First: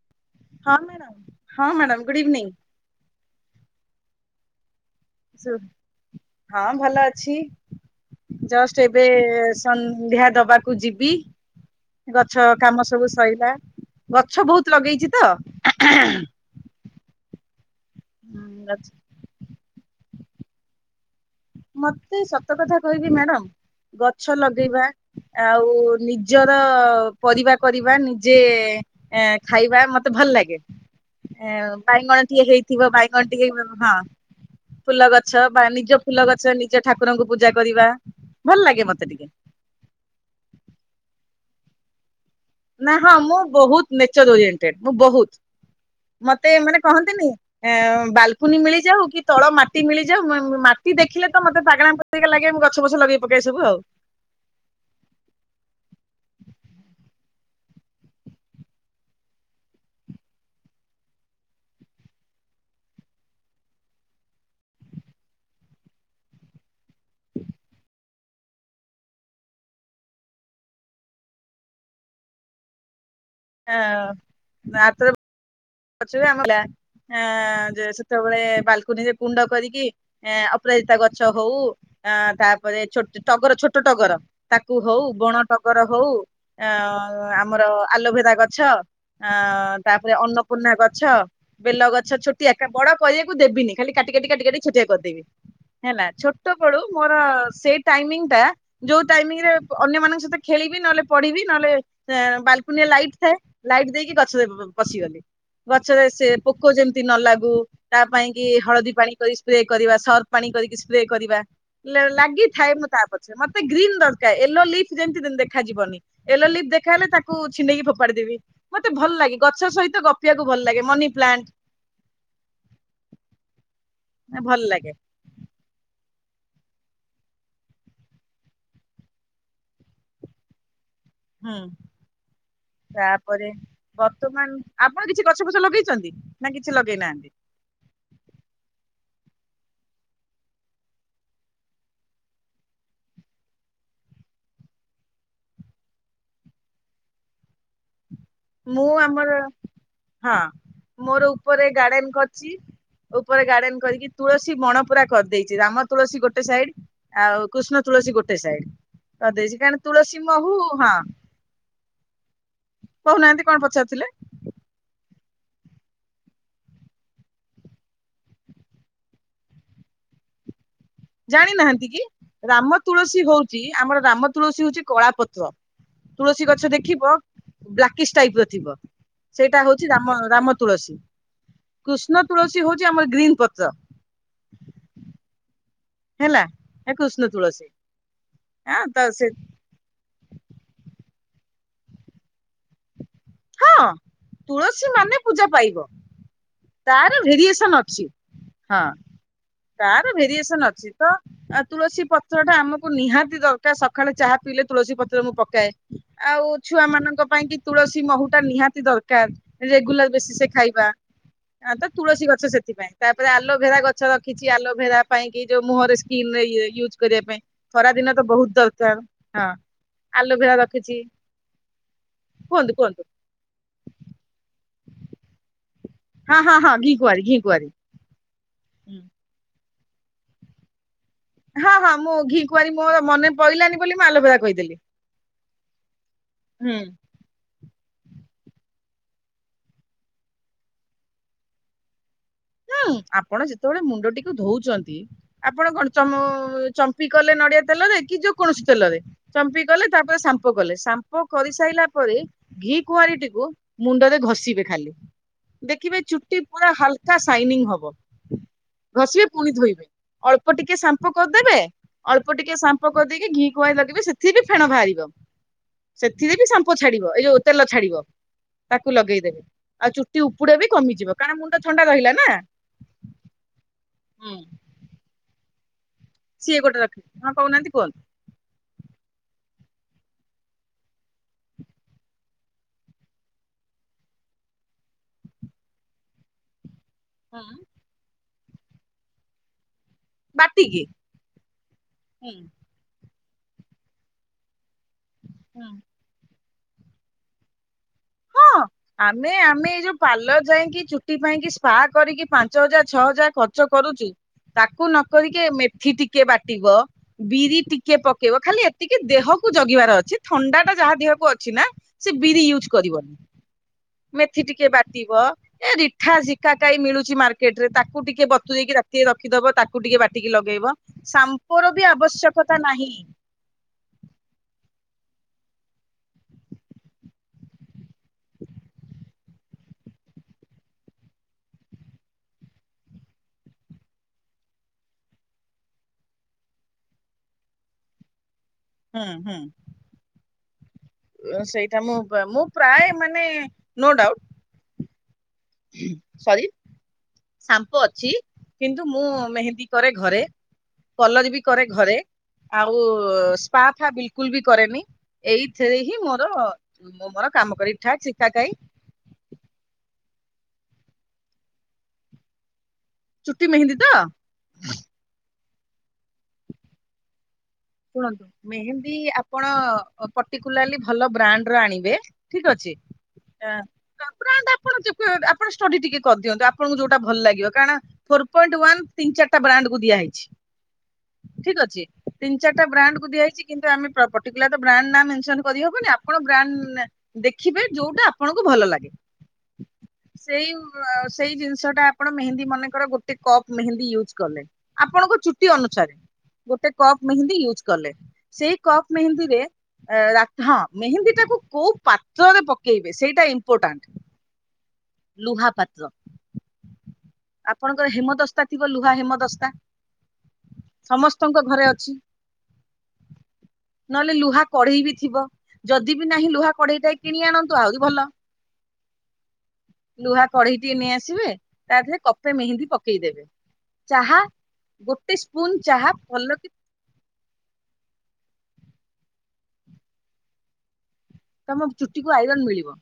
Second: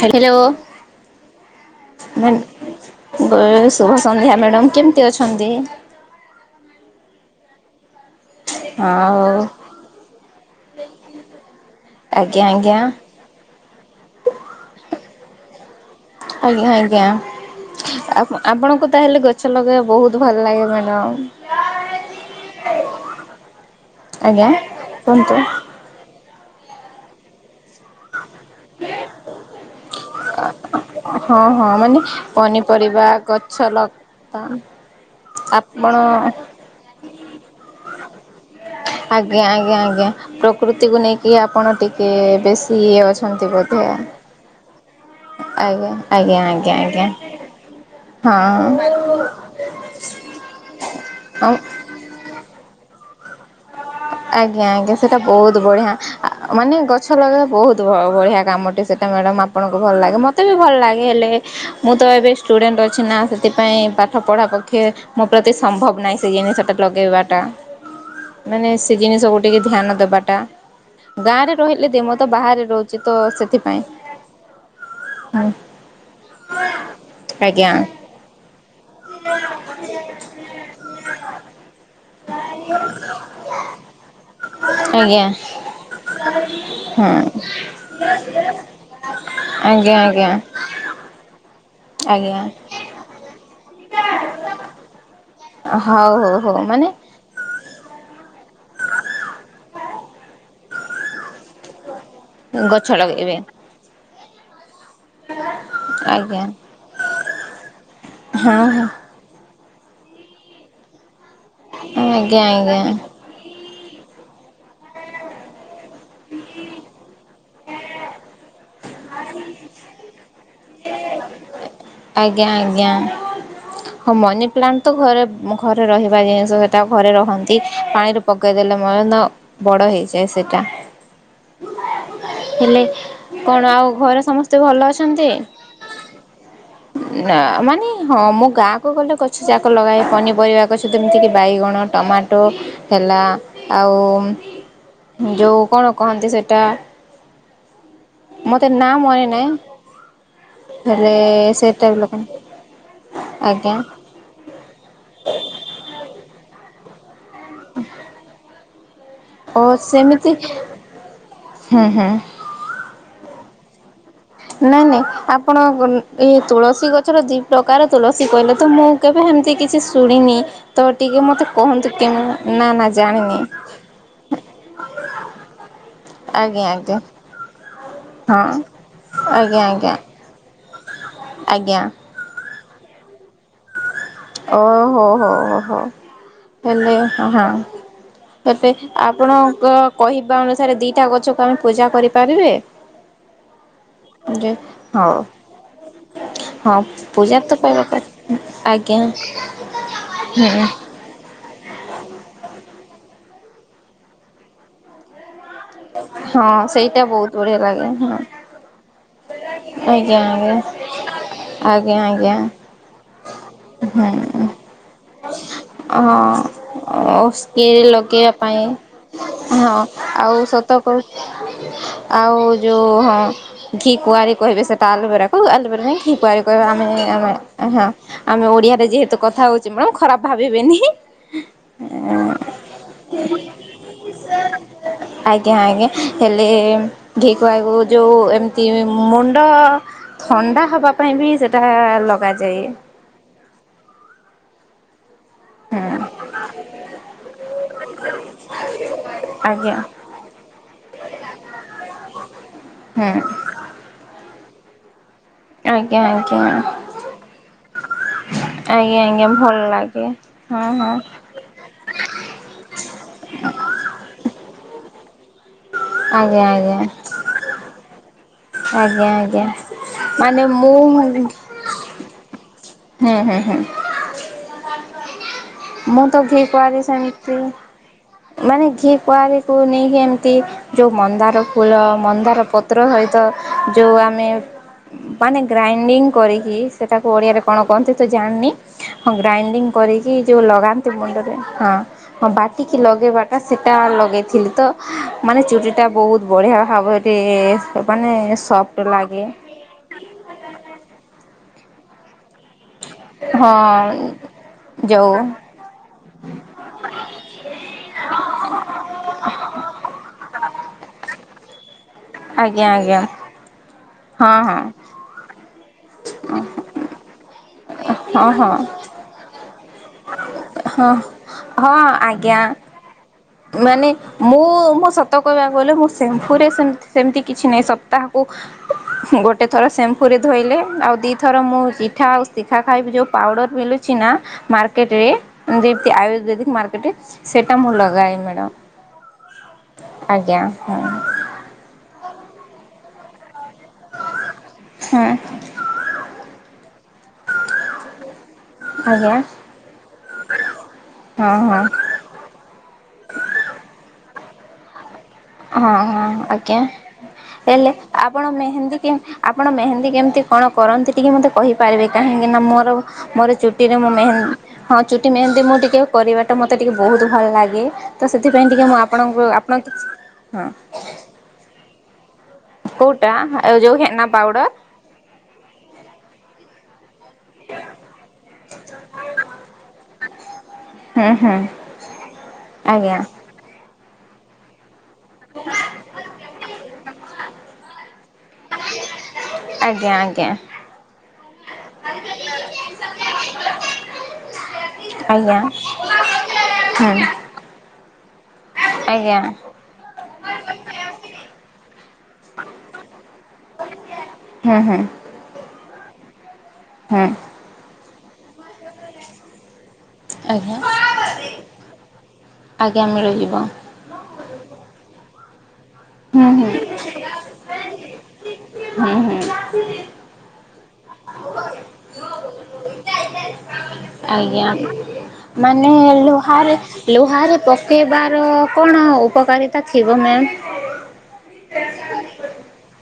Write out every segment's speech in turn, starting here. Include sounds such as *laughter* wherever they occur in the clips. Hello ହଁ madam ହଁ madam good evening. ସୁଭ ସନ୍ଧ୍ୟା। ମ୍ୟାଡ଼ାମ କେମ ହଁ ଭଲ ଅଛି। ଅଛି। ଜଷ୍ଟ ଏବେ ଆଉ ସନ୍ଧ୍ୟା ଦବାକୁ ଯିବି ଆଜ୍ଞା ଗଛ ଆଜ୍ଞା କାମ ସବୁ ସରିଲା ଗଛ ବହୁତ ଲଗେଇଛି ତ। ଆଜ୍ଞା ଆଜ୍ଞା ଆପଣଙ୍କୁ ତାହେଲେ ଗଛ ଲଗେଇବା ବହୁତ ଭଲ ଲାଗେ ମ୍ୟାଡ଼ାମ। ମତେ ସତ କଥା କହିବି ମ୍ୟାଡାମ। ଗଛ ଆଜ୍ଞା ଲଗେଇବା କୁହନ୍ତୁ ଆଉ ନିଜ ନିଜର ପରିବା କରିବା ନିଜ ଯେ ଖାଇବା ମତେ ଭଲ ଲାଗେ। ହଁ ଏ ହଁ ମାନେ ବାଇଗଣ ଟିଏ ହେଇଥିବ ପନିପରିବା ବାଇଗଣ ଟିକେ ଗଛ ହେଇଥିବ ହଁ ଲତା ଫୁଲ ଗଛ ବା ନିଜ ଆପଣ ଫୁଲ ଗଛ ନିଜ ଠାକୁରଙ୍କୁ ପୂଜା କରିବା। ଭଲ ଲାଗେ ମତେ ଟିକେ ଆଜ୍ଞା ଆଜ୍ଞା ଆଜ୍ଞା ପ୍ରକୃତିକୁ ନେଇକି ଆ ଆପଣ ଟିକେ। ବେଶୀ ନା ଇଏ ହଁ ମୁଁ ଅଛନ୍ତି ବୋଧେ ବହୁତ ନେଚର ଓରିଏଣ୍ଟେଡ ମୁଁ ବହୁତ ଆଜ୍ଞା ଆଜ୍ଞା ମତେ ଆଜ୍ଞା ମାନେ କହନ୍ତିନି ବାଲକୁନି ଆଜ୍ଞା ମିଳିଯାଉ କି ତଳ ମାଟି ମିଳିଯାଉ ମାଟି ଦେଖିଲେ ତ ହଁ ମତେ ପାଗେଳାଙ୍କ ପରିକା ଲାଗେ। ଗଛ ପଛ ଲଗେଇ ପକାଏ ସବୁ ଆଉ। ଆଜ୍ଞା ଆଜ୍ଞା ସେଇଟା ବହୁତ ବଢ଼ିଆ ମାନେ ଗଛ ଲଗେଇବା ବହୁତ ବଢ଼ିଆ କାମଟି ସେଇଟା ମ୍ୟାଡ଼ାମ୍ ଆପଣଙ୍କୁ ଭଲ ଲାଗେ ମୋତେ ବି ଭଲ ଲାଗେ ହେଲେ ମୁଁ ତ ଏବେ ଷ୍ଟୁଡେଣ୍ଟ ଅଛି ନା ସେଥିପାଇଁ ପାଠ ପଢ଼ା ପକ୍ଷେ ମୋ ପ୍ରତି ସମ୍ଭବ ନାହିଁ ସେ ଜିନିଷଟା ଲଗେଇବାଟା। ମାନେ ସେ ଜିନିଷକୁ ଟିକେ ଧ୍ୟାନ ଦେବାଟା ଗାଁରେ ରହିଲେ ଦେମ ତ ବାହାରେ ରହୁଛି। ତ ସେଥିପାଇଁ ହୁଁ। ଗଛ ଭି ଆମର ଥିଲା ଆଜ୍ଞା ଯେ ସେତେବେଳେ ବାଲକୁନିରେ କୁଣ୍ଡ କରିକି ଏ ଅପରାଜିତା ଗଛ ହଉ ତାପରେ ଛୋଟ ଛୋ ଟଗର ଛୋଟ ଟଗର ତାକୁ ହଉ ଆଜ୍ଞା ବଣ ଟଗର ହଉ ହଁ ଆମର ଆଲୋଭେରା ଗଛ ଆଜ୍ଞା ତାପରେ ଆଜ୍ଞା ଅନ୍ନ ପୂର୍ଣା ଗଛ। ବେଲଗଛ ଆଜ୍ଞା ଛୋଟିଆ ଏକା ବଡ କରିବାକୁ ଦେବିନି ଖାଲି କାଟି କାଟି କାଟି କାଟି ଛୋଟିଆ କରିଦେବି। ହେଲା ହଉ ହଉ ଛୋଟ ହଉ ବେଳୁ ମାନେ ମୋର ସେଇ ଟାଇମିଙ୍ଗ ଟା। ଯୋଉ ଟାଇମିଂରେ ଅନ୍ୟମାନଙ୍କ ସହିତ ଖେଳିବି ନହେଲେ ପଢିବି। ନହେଲେ ବାଲକୁନିରେ ଗଛ ଲାଇଟ ଥାଏ। ଲଗେଇବେ ଲାଇଟ୍ ଦେଇକି ଗ ପଶିଗଲେ। ଗଛରେ ସେ ଆଜ୍ଞା ପୋକ ଯେମିତି ନ ଲାଗୁ ତା ପାଇଁ କି ହଁ ହଁ ହଳଦୀ ପାଣି କରି ସ୍ପ୍ରେ କରିବା ସରଫ ପାଣି କରିକି ସ୍ପ୍ରେ କରିବା ଆଜ୍ଞା ଲାଗିଥାଏ ମୁଁ ଆଜ୍ଞା ତା ପଛରେ ମତେ ଗ୍ରୀନ୍ ଦରକାର ଏ ୟେଲୋ ଲିଫ୍ ଯେମିତି ଦେଖାଯିବନି। ୟଲୋ ୟେଲୋ ଲିଫ ଦେଖାହେଲେ ହେ ତାକୁ ଛିଣ୍ଡେଇକ ଫୋଡି ଦେବି। ମତେ ଭଲ ଲାଗେ ଗଛ ସହିତ ଗ ଭଲ ଲାଗେ ମନି ପ୍ଲାଣ୍ଟ ଆଜ୍ଞା ଆଜ୍ଞା। ହଁ ମନି ଭଲ ପ୍ଲାଣ୍ଟ ଲାଗେ ତ ଘରେ ଘରେ ରହିବ। ବା ଜିନିଷ ସେଟା ଘରେ ରହନ୍ତି। ପାଣିରେ ପକେଇ ଦେଲେ ମଧ୍ୟ ବଡ ହେଇଯାଏ ସେଟା। ହୁଁ ହେଲେ ତାପରେ କଣ ଆଉ ଘରେ ସମସ୍ତେ ବର୍ତ୍ତମାନ ଭଲ ଆପଣ କିଛି ଅଛନ୍ତି? ଗଛ ଫଛ ଲଗେଇଛନ୍ତି ନା କିଛି ଲଗେଇ ନାହାନ୍ତି? ନା ମାନେ ହଁ ମୁଁ ଗାଁକୁ ଗଲେ ଗ *inaudible* ଲଗାଏ। ପନିପରିବା ଗଛ ଯେମିତିକି ବାଇଗଣ ଟମାଟୋ ହେଲା ଆଉ ଯେଉଁ କଣ କହନ୍ତି ସେଇଟା ମୁଁ ଆମର ନାହିଁ ହଁ ହେଲେ ମୋର ଉପରେ ସେଟା ବି ଗାର୍ଡେନ ଲଗାଏ କରିଛି। ଉପରେ ଆଜ୍ଞା ଗାର୍ଡେନ କରିକି ତୁଳସୀ ବଣ ପୁର କରିଦେଇଛି। ରାମତୁଳସୀ ଗୋଟେ ସାଇଡ ଆଉ କୃଷ୍ଣ ତୁଳସୀ ଗୋଟେ ସାଇଡ କଧେଇଛି ଓ କଣ ତୁଳସୀ ସେମିତି ମହୁ ହଁ ହୁଁ ହୁଁ। କହୁନାହାନ୍ତି କଣ ପଚାରୁଥିଲେ। ନାଇଁ ନାଇଁ ଆପଣ ଏଇ ତୁଳସୀ ଗଛର ଦି ପ୍ରକାର ତୁଳସୀ କହିଲେ। ତ ମୁଁ କେବେ ଏମିତି କିଛି ଶୁଣିନି। ତ ଟିକେ ମୋତେ ଜାଣି ନାହାନ୍ତି କୁହନ୍ତୁ କି? କେମି ନା ରାମ ନା ତୁଳସୀ ଜାଣିନି। ହଉଛି ଆମର ରାମ ତୁଳସୀ ହଉଛି କଳା ପତ। ତୁଳସୀ ଆଜ୍ଞା ଗଛ ଆଜ୍ଞା ଦେଖିବ ବ୍ଲାକିସ୍ ଟାଇପ ର ହଁ ଥିବ ସେଇଟା ଆଜ୍ଞା ହଉଛି ଆଜ୍ଞା ର ରାମ ତୁଳସୀ। କୃଷ୍ଣ ତୁଳସୀ *inaudible* ଆମର ଗ୍ରୀ ଓ ହୋ ହୋ ହୋ ହୋ। ହେଲା ହେଲେ ହେ କୃଷ୍ଣ ହଁ ତୁଳସୀ ହେବେ ଆଁ ତ ସେ ଆପଣଙ୍କ କହିବା ଅନୁସାରେ ଦିଟା ପା ଗଛକୁ ଆମେ ପୂଜା କରିପାରିବେ? ହଁ ଯେ ତୁଳସୀ ହଉ ମାନେ ପୂଜା ପାଇବ। ହଁ ତାର ପୂଜା ତ ଭେରିଏସନ କରିବା କ ଅଛି। ହଁ ଆଜ୍ଞା ତାର ହୁଁ। ଭେରିଏସନ ଅଛି। ତ ତୁଳସୀ ପତ୍ର ଟା ଆମ ନିହାତି ଦରକାର ସକାଳେ ଚାହା ପିଇଲେ ତୁଳସୀ ପତ୍ର ମୁଁ ପ ଏ ଆଉ ହଁ ଛୁଆ ସେଇଟା ମାନଙ୍କ ବହୁତ ପାଇଁ ବଢିଆ କି ଲାଗେ ତୁଳସୀ ହଁ ମହୁ ା ନିହାତି ଦରକାର ରେଗୁଲାର ଆଜ୍ଞା ବସିସ ଆଜ୍ଞା। ଖାଇବା ତ ଆଜ୍ଞା ତୁଳସୀ ଆଜ୍ଞା ଗଛ ସେଥିପାଇଁ ତାପରେ ଆଲୋଭେରା ଗଛ ରଖିଛି ହୁଁ ଆଲୋଭେରା ପାଇଁ କି ଯୋଉ ମୁହରେ ସ୍କିନ ରେ ୟୁଜ୍ କରିବା ହଁ ପାଇଁ ସ୍କିଲ୍ ଥରା ଦିନ ତ ଲଗେଇବା ବହୁତ ପାଇଁ ଦରକାର ହଁ ଆଲୋଭେରା ର ରଖିଛି କରୁଛି ଆଉ କୁହନ୍ତୁ ଯେଉଁ କୁହନ୍ତୁ ହଁ ଘି କୁଆରୀ କହିବେ ସେଟା ଆଲୋବେରା କୁ ଆଲୁବେରା ହଁ ହଁ ଠହ ହଁ ଆମେ ଘି କୁଆଁରି ଘି କୁଆଁରି ଆମେ ଓଡିଆ ହୁଁ। ଯେହେତୁ କଥା ହଛି ମୁ ଖରାପ ଭାବିବେନି ହଁ ହଁ ମୁଁ ଘି କୁଆଁରୀ ମୋର ମନେ ପଇଲାଣି ବୋଲି ମୁଁ ଆଲୋବେରା କହିଦେଲି ଆଜ୍ଞା ଆଜ୍ଞା ହେଲେ ହୁଁ ଘିଁ କୁ ଆ ଯେଉଁ ଏମିତି ମୁଣ୍ଡ ଥଣ୍ଡା ହେବା ପାଇଁ ବି ସେଇଟା ଲଗାଯାଏ। ହୁଁ ଆପଣ ଯେତେ ଯେତେବେଳେ ମୁଣ୍ଡଟିକୁ ଧଉଛନ୍ତି। ଆପଣ କଣ ହୁଁ ଚ ଚମ୍ପି କଲେ ନଡିଆ ତେଲରେ କି ଯେ କୌଣସି ତେଲରେ ଚମ୍ପି ଆଜ୍ଞା କଲେ ତାପରେ ସାମ୍ପ କଲେ ସାମ୍ପ କରିସାରିଲା ପରେ ଘି ହୁଁ କୁଆଁରୀଟିକୁ ମୁଣ୍ଡରେ ଘଷିବେ ଖାଲି ଦେଖିବେ ଆଜ୍ଞା ଚୁଟି ଆଜ୍ଞା। ପୁରା ହଲକା ହବ ଆଜ୍ଞା ଘଷିବେ ଆଜ୍ଞା ପୁଣି ଭଲ ଧୋଇବେ ଲାଗେ ଅଳ୍ପ ହଁ ଟିକେ ହଁ ସାମ୍ପୁ କରିଦେବେ ଅଳ୍ପ ଟିକେ ସାମ୍ପ ପକ ଦେଇକି ଘିକୁଆଁରୀ ଲଗେଇେ ସେଥି ବି ଫେଣ ବାହାରିବ ସେଥିରେ ଆଜ୍ଞା ବି ସାମ୍ପୁ ଆଜ୍ଞା। ଛାଡିବ ଏଇ ଯୋଉ ତେଲ ଛାଡିବ ତାକୁ ଆଜ୍ଞା ଲଗେଇଦେବେ ଆଜ୍ଞା ଆଉ ଚୁଟି ମାନେ ଉପୁଡା ବି ମୁଁ କମିଯିବ କାରଣ ମୁଣ୍ଡ ଥଣ୍ଡା ରହିଲାନା ହଁ ହୁଁ ହୁଁ ହୁଁ ମୁଁ ତ ସିଏ ଗୋଟେ ଘିକୁଆଁରୀ ରଖିବେ ହଁ ସେମିତି କହୁନାହାନ୍ତି କୁହନ୍ତୁ ମାନେ ଘି କୁଆରୀକୁ ନେଇକି ଏମିତି ଯେଉଁ ମନ୍ଦାର ଫୁଲ ମନ୍ଦାର ପତ୍ର ସହିତ ଯଉଆମେ ମାନେ ଗ୍ରାଇଣ୍ଡିଙ୍ଗ କରିକି ସେଟାକୁ ଓଡ଼ିଆରେ କଣ କହନ୍ତି ତ ଜାଣିନି ହଁ ଗ୍ରାଇଡିଂ କରିକି ଯୋଉ ବାଟିକି ଲଗାନ୍ତି ମୁଣ୍ଡରେ ହଁ ହଁ ବାଟିକି ଲଗେଇବା ଟା ସେଟା ଲଗେଇଥିଲି ତ ମାନେ ଚୁଟିଟା ବହୁତ ବଢିଆ ଖାବ ଏଠି ମାନେ ସବ ଆମେ ଆମେ ଏଇ ଯୋଉ ପାାର୍ଲର ଯାଇଁକି ଚୁଟି ପାଇଁକି ସ୍ପା କରିକି ପାନ୍ ପାଞ୍ଚ ହଜାର ଛଅ ହଜାର ଖର୍ଚ୍ଚ ହଁ କରୁଚେ ତାକୁ ଯୋଉ ନକରିକି ଏ ମେଥି ଟିକେ ବାଟିବ ବିରି ଟିକେ ପକେଇବ ଖାଲି ଏତିକି ଦେହକୁ ଜଗିବାର ଅଛି ଥଣ୍ଡାଟା ଯାହା ଦେହକୁ ଅ ଛି ନା ସେ ବିରି ଆଜ୍ଞା ୟୁଜ୍ ଆଜ୍ଞା କରିବନି। ହଁ ମେଥି ହଁ ଟିକେ ବାଟିବ ଏ ରିଠା ଶିକା କାଇ ମିଳୁଛି ମାର୍କେଟ ତାକୁ ହଁ ଟିକେ ହଁ ବତୁରେଇକି ରାତିରେ ରଖିଦବ। *inaudible* କୁ ଟିକେ ବାଟିକି ଲଗେଇବ ହଁ ସାମ୍ପ ର ହଁ ବି ଆଜ୍ଞା ଆବଶ୍ୟକତା ନାହିଁ। ମାନେ ମୁଁ। ମୁଁ ସତ କହିବାକୁ ଗଲେ ମୁ ସେମ୍ପୁରେ ସେମ ସେମିତି କିଛି ନାହିଁ ସ ତାହାକୁ ଗୋ ଗୋଟେ ଥର ଶମ୍ପୁରେ ଧୋଇଲେ ଆଉ ଦିଇଥର ମୁଁ ଚିଠା ଆଉ ଶିଖା ଖାଇବି ଯେଉଁ ପାଉଡ଼ର ମିଳୁଛି ନା ମାର୍କେଟରେ ଯେମିତି ଆୟୁର୍ବେଦିକ ମାର୍କେଟରେ ସେଇଟା ମୁଁ ଲଗାଏ। ମ୍ୟାଡ଼ାମ। ହୁଁ ହୁଁ। ଆଜ୍ଞା ହଁ। ଆ ସେଇଟା ମୁଁ ମୁଁ ପ୍ରାୟ ମାନେ। No doubt. ହଁ ସରି ସାମ୍ପୋ ଅଛି। କିନ୍ତୁ ମୁଁ ଆଜ୍ଞା ମେହେନ୍ଦୀ କରେ ଘରେ କଲର ହଁ ବି ହଁ କରେ ଘରେ ଆଉ ସ୍ପାଫା ବି। କୁଲ ବି କରେନି। ହଁ ଏଇଥିରେ ହିଁ ହଁ ମୋର ଆଜ୍ଞା ମୁଁ ମୋର କାମ କରେ ହେଲେ ରିଠା ଆପଣ ଝିକା କାଇ ମେହେନ୍ଦୀ କେ ଆପଣ ମେହେନ୍ଦୀ କେମିତି। କଣ କରନ୍ତି ଟିକେ ମୋତେ କହିପାରିବେ କାହିଁକିନା ମୋର ମୋର ଚୁଟି ମେହେନ୍ଦୀ ଚୁଟିରେ ମୁଁ ତ? ମେହେଁ ହଁ ଚୁଟି ମେହେନ୍ଦୀ ମୁଁ ଟି ଟିକେ କରିବାଟା ମତେ ଟିକେ ବୋହୁତୁ ଭଲ ଲା ତ ଶୁଣନ୍ତୁ ସେଥିପାଇଁ ଟିକେ ମୁଁ ଆପଣଙ୍କୁ ଆପଣ। ହଁ ରେଗୁଲାରଲି ଭଲ ବ୍ରାଣ୍ଡର ଆ ଆଣିବେ। ଠିକ ଅଛି କୋଉଟା ଅଁ ଯୋଉ ହେନା *unintelligible* ପାଉଡର ଆପଣ ଆପଣ ଷ୍ଟଡି ଟିକେ କରିଦିଅନ୍ତୁ ଆପ ଆପଣଙ୍କୁ ଯୋଉଟା ଭଲ ଲାଗିବ କାରଣ ଫୋର ପଏଣ୍ଟ ୱାନ ତିିନଟା ଚାରିଟା ବ୍ରାଣ୍ଡକୁ ଦିଆହେଇଛି। ହୁଁ ହୁଁ ଠିକ ଅଛି ତିନ ଆଜ୍ଞା। ବ୍ରାଣ୍ଡକୁୁ ଦିଆହେଇଚି କିନ୍ତୁ ଆମେ ପଟିକୁଲାର୍ ବ୍ରାଣ୍ଡ ନା ମେନସନ କରିହବନି ଆପଣ ବ୍ରାଣ୍ଡ ଦେଖିବେ ଯୋଉଟା ଆ ଆପଣଙ୍କୁ ଭଲ ଲାଗେ। ଆଜ୍ଞା *inaudible* ଆଜ୍ଞା ସେଇଆ। ସେଇ ଜିନ ଜଉଟା ଆପଣ ମେହେନ୍ଦୀ ମନେକର ଗୋଟେ କପ୍ ମେହେନ୍ଦୀ ୟୁଜ କଲେ, ଆପଣଙ୍କ ଆଜ୍ଞା ଚୁଟି ଅନୁସାରେ ଗୋଟେ କପ ହୁଁ ୟୁଜ୍ କଲେ। ସେଇ କପ ଆଜ୍ଞା ମେହେନ୍ଦୀରେ ରା ହଁ ମେହେନ୍ଦୀ ଟାକୁ କୋଉ ପାତ୍ରରେ ପକେଇବେ, ସେଇଟା ଇମ୍ପୋର୍ଟାଣ୍ଟ ହୁଁ ହୁଁ ଲୁହାପାତ୍ର ହୁଁ ଆପଣଙ୍କର ହେମ ଦଶତା ଥିବ? ଲୁହା ହେମ ଦଶତା ଆଜ୍ଞା ସମସ୍ତଙ୍କ ଘରେ ଅଛି? ଆଜ୍ଞା ମିଳିଯିବ *inaudible* ନହେଲେ ଲୁହା କଢେଇ ବି ଥିବ? ଯଦି ବି ହୁଁ ନାହିଁ, ଲୁହା ହୁଁ କଢେଇଟାଏ କିଣି ଆଣନ୍ତୁ ଆହୁରି ଭଲ। ହୁଁ ହୁଁ ଲୁହା କଢେଇ ଟେ ନେଇ ଆସିବେ ତା ଧରେ କପେ ମେହେନ୍ଦି ପକେଇଦବେ। ଆଜ୍ଞା ମାନେ ଚାହା ଭଲ କି ଲୁହାରେ ଲୁହାରେ ପକେଇବାର ଅ କଣ ଉପକାରିତା ଥିବ ମ୍ୟାମ? ତମ ଚୁଟିକୁୁ ଆଇରନ୍ ମିଳିବ।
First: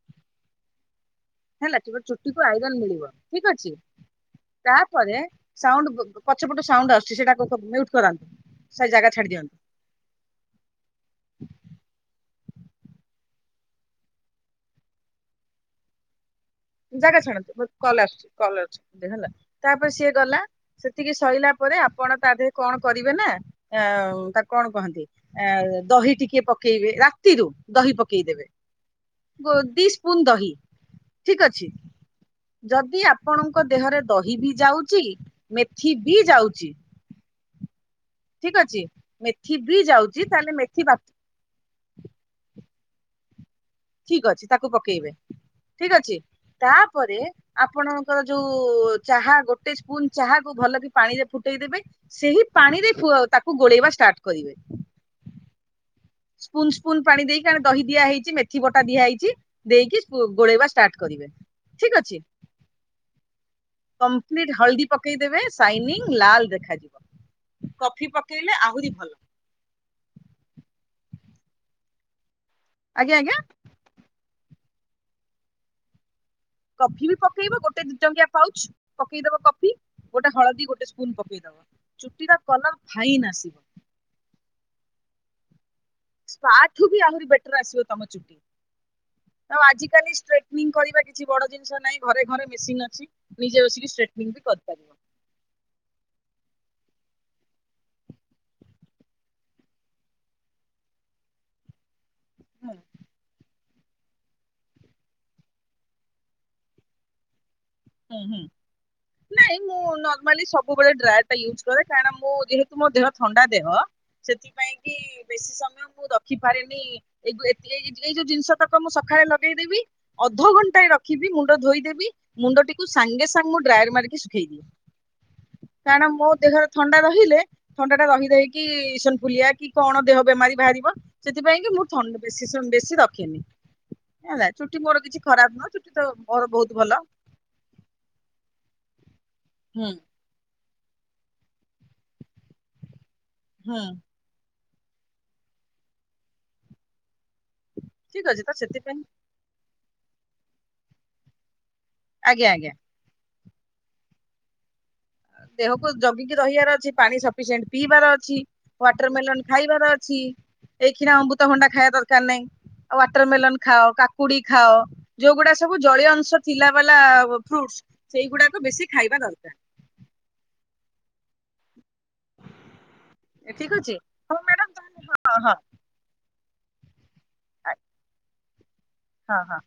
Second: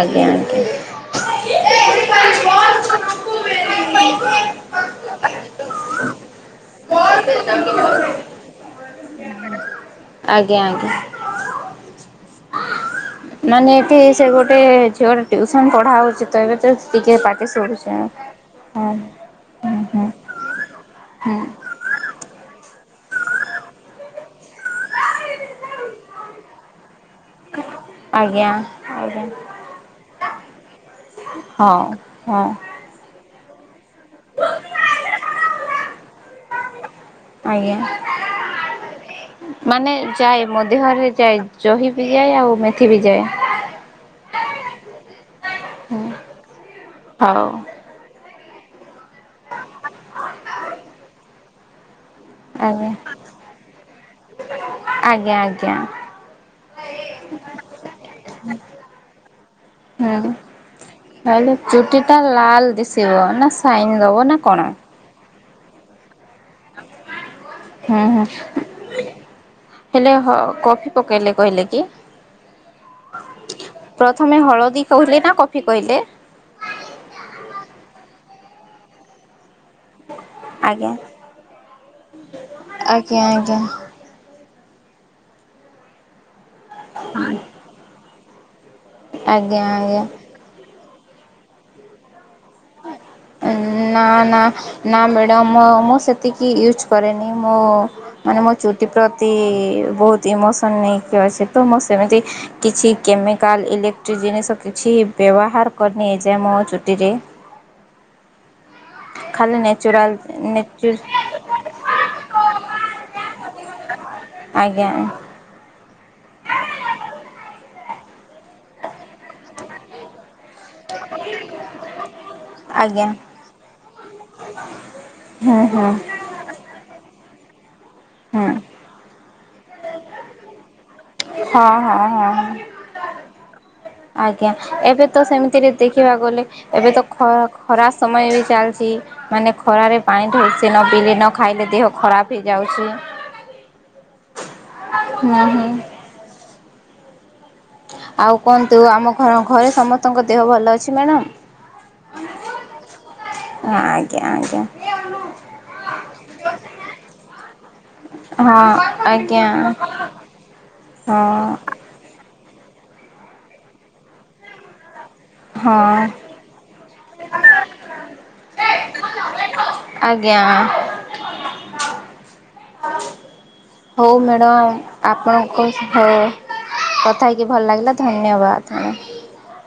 ଆଜ୍ଞା ଆଜ୍ଞା ହେଲା, ଚୁଟିକୁ ଆଇରନ ମିଳିବ। ଠିକ ଅଛି? ତା ଆ ପରେ, ସାଉଣ୍ଡ ପଛପଟୁ ସାଉଣ୍ଡ ଆସୁଚି, ସେଟା କ କ ମ୍ୟୁଟ କରାନ୍ତୁ। ସେ ଜାଗା ଛାଡି ଆଜ୍ଞା ଆଜ୍ଞା। ଦିଅନ୍ତୁ। ନା ନିଏକି ସେ ଗୋଟେ ଝିଅଟେ ଟିୁଉସନ ପଢା ହଉଛି। ତ ଏବେ ତ ଟିକେ ଜାଗା ପାଟି ଛାଣନ୍ତୁ, ଶୁଭୁଛି। କଲ ଆସୁଚି-କଲ ହଁ ଅସୁଚି ହେଲା। ହୁଁ ତାପରେ ହୁଁ ସିଏ ଗଲା, ସେତିକି ହୁଁ ସଇଲା ପରେ ଆପଣ ତା ଧରେ କଣ। କରିବେ ନା, ଉ-ଉ ତାକୁ କଣ କହନ୍ତି? ଆ ଦହି ଟିକେ ପକେଇବେ, ରାତିରୁ *inaudible* ଦହି ପକେଇଦବେ, ଆଜ୍ଞା ଆଜ୍ଞା ଦି ସ୍ପୁନ ଦହି ଠିକ ଅଛି? ହଁ ହଁ। *inaudible* ଯଦି ଆପଣଙ୍କୁ ଦେହରେ ଦହି ବି ଯାଉଚି ମେଥି ବି ଯାଉଚି। ଆଜ୍ଞା ଠିକ ଅଛି? ମେଥି ବି ଯାଉଚି ତାହେଲେ ମେଥି ବା ଦହି ବିି ଯାଏ, ଆଉ ମେଥି ବି ଯାଏ। ଠିକ ଅଛି ତାକୁ ପକେଇବେ। *inaudible* ଠିକ ଅଛି? ତାପରେ ଏ ହଉ ଆପଣଙ୍କର। ତାକୁ-ଉ, ଚାହା ଗୋଟେ ସ୍ପୁନ ଚାହା କୁ ଭଲ କି ପାଣିରେ ଫୁଟେଇଦବେ ଯୋଉ ସେହି ଆଜ୍ଞା ପାଣିରେ ପ ତାକୁ ଗୋଳେଇବା ଷ୍ଟାର୍ଟ କରିବେ। ଆଜ୍ଞା ଆଜ୍ଞା ସ୍ପୁନ ସ୍ପୁନ ପାଣି ଦେଇକି ଆମେ ଦହି ଦିଆହେଇଚି, ମେଥି ବଟା ଦିଆହେଇଚି। ଦେଇକି ହୁଁ। ଗୋଳେଇବା ଷ୍ଟାର୍ଟ କରିବେ। ହେଲେ ଚୁଟି ଠିକ ଟା ଅଛି? ଲାଲ ଦିଶିବ ନା ସାଇନ ଦବ ନା କମପ୍ଲିଟ କଣ? ହଳଦୀ ପକେଇ ଦେ ତେବେ ସାଇନିଂ ଲାଲ ଦେଖାଯିବ ହୁଁ କଫି ହୁଁ ପକେଇଲେ ଆହୁରି ଭଲ ହେଲେ ହ କଫି ପକେଇଲେ କହିଲେ କି? ଆଜ୍ଞା ଆଜ୍ଞା ଥମେ ହଳଦୀ କହିଲେ ନା କଫି କହିଲେ କଫି ବି ପକେଇବ ଗୋଟେ ଦି ଟଙ୍କିଆ ପାଉଚ୍ ପକେଇଦବ କଫି ଗୋଟେ ହଳଦୀ ଗୋଟେ ଆଜ୍ଞା। ସ୍ପୁନ ପକେଇଦବ ଚୁଟିର କଲର ଆଜ୍ଞା ଫାଇନ୍ ଆସିବ ଆଜ୍ଞା। ସ୍ପା ଠୁ ବି ଆହୁରି ବେଟର ଆସିବ ତମ ଚୁଟି ଆଉ ଆଜ୍ଞା ଆଜି ଆଜ୍ଞା କାଲି ଷ୍ଟେଟ୍ନିଙ୍ଗ କରିବା କିଛି ବଡ ଜିନିଷ ନାଇଁ ଘରେ ଘରେ ମେସିନ୍ ଅଛି ନିଜେ ବସିକି ନା ଷ୍ଟ୍ରେଟନିଂ ନା ବି ନା କରିପାରିବ ମାଡାମ୍ ମୁଁ ମୁଁ ସେତିକି ୟୁଜ୍ କରେନି ମୁଁ ମାନେ ମୋ ଚୁଟି ପ୍ରତି ବହୁତ ଇମୋସନ୍ ନେଇକି ଆସେତ ମୁଁ ସେମିତି ହୁଁ କିଛି କେମିକାଲ ଇଲେକ୍ଟ୍ରି ଯୋଉ ଜିନିଷ କିଛି ବ୍ୟବହାର କରିନି ଯେ ମୋ ଚୁଟିରେ ହୁଁ ହୁ ଖାଲି ନାଇଁ ମୁଁ ନେଚୁରାଲ ନର୍ମାଲି ନେଚୁ ସବୁବେଳେ ଡ୍ରାୟାର୍ ଟା ୟୁଜ୍ କରେ କାରଣ ମୁଁ ଯେହେତୁ ମୋ ଦେହ ଥଣ୍ଡା ଦେହ ସେଥିପାଇଁ କି ଆଜ୍ଞା। ବେସି ସମୟ ମୁଁ ରଖିପାରିନି ଏଇ ଗୁ ଏଇ ତି ଯୋଉ ଜିନିଷ ତକ ମୁଁ ସକାଳେ ଲଗେଇଦେବି ଅଧ ଧଘଣ୍ଟାଏ ରଖିବି ମୁଣ୍ଡ ଧୋଇଦେବି ମୁଣ୍ଡ ଟିକ ତାକୁ ଆଜ୍ଞା ସାଙ୍ଗେ ସାଙ୍ଗେ ମୁଁ ଡ୍ରାୟାର ମାରିକି ଶୁଖେଇ ଦିଏ ହୁଁ ହୁଁ କାରଣ ମୋ ଦେହରେ ଥଣ୍ଡା ରହିଲେ ଥଣ୍ଡା ଟା ରହି ରହି ହୁଁ କି ଇସନ ଫୁଲିଆ କି କଣ ଦେହ ବେମାରୀ ବାହାରିବ ସେଥିପାଇଁ କି ହଁ ମୁଁ ହଁ ଥଣ୍ଡ ହଁ। ବେଶୀ ସମୟ ବେଶୀ ରଖେନି ହେଲା ଆଜ୍ଞା ଚୁଟି ମୋର ଏବେ ତ କିଛି ଖରାପ ସେମିତିରେ ନୁହଁ ଚୁଟି ତ ଦେଖିବାକୁ ଗଲେ ମୋର ବହୁତ ଏବେ ତ ଭଲ ଖ ଖରା ସମୟ ଏବେ ଚାଲଚି ମାନେ ହୁଁ ଖରାରେ ପାଣି ଢଳିଛି ତିନୋଟି ଦିନ ଖାଇଲେ ଦେହ ଖରାପ ହେଇଯାଉଛି ହୁଁ ନାହିଁ ଠିକ ଆଉ ଅଛି ତ କହନ୍ତୁ ସେଥିପାଇଁ ଆମ ଘର ଘରେ ସମସ୍ତେ ତାଙ୍କ ଦେହ ଭଲ ଅଛି ମାଡ଼ାମ ଆଜ୍ଞା ଆଜ୍ଞା ହଁ ଆଜ୍ଞା ଆଜ୍ଞା ଦେହକୁ ଜଗିକି ରହିବାର ଅଛି ପାଣି ସଫିସିଏଣ୍ଟ ପିଇବାର ଅଛି ହଁ ୱାଟର ଆଜ୍ଞା ମେଲନ ଖାଇବାର ଅଛି ଏଇକଖିନା ହଁ। ଅମୃତଭଣ୍ଡା ଖାଇବା ଦରକାର ନାହିଁ ଆଉ ୱାଟରମେଲନ ଖାଅ କାକୁଡି ଖାଅ ଯୋଉଗୁଡା ହଁ ସବୁ ଜଳୀୟ ଅଂଶ ଥିଲା ବଲା ଫ୍ରୁଟ୍ସ ସେଇଗୁଡାକୁ ବେଶୀ ଖାଇବା ଦରକାର *inaudible* ଠିକ ଅଛି ହୋଉ ହଉ ମ୍ୟାଡାମ ମ୍ୟାଡ଼ମ୍ ତାହେଲେ ହଁ ହଁ ଆପଣଙ୍କ ହୋଉ ଥାଇକି ଭଲ୍ ଲାଗିଲା ଧନ୍ୟବାଦ। ମ୍ୟାଡ଼ାମ। ହଁ ହଁ।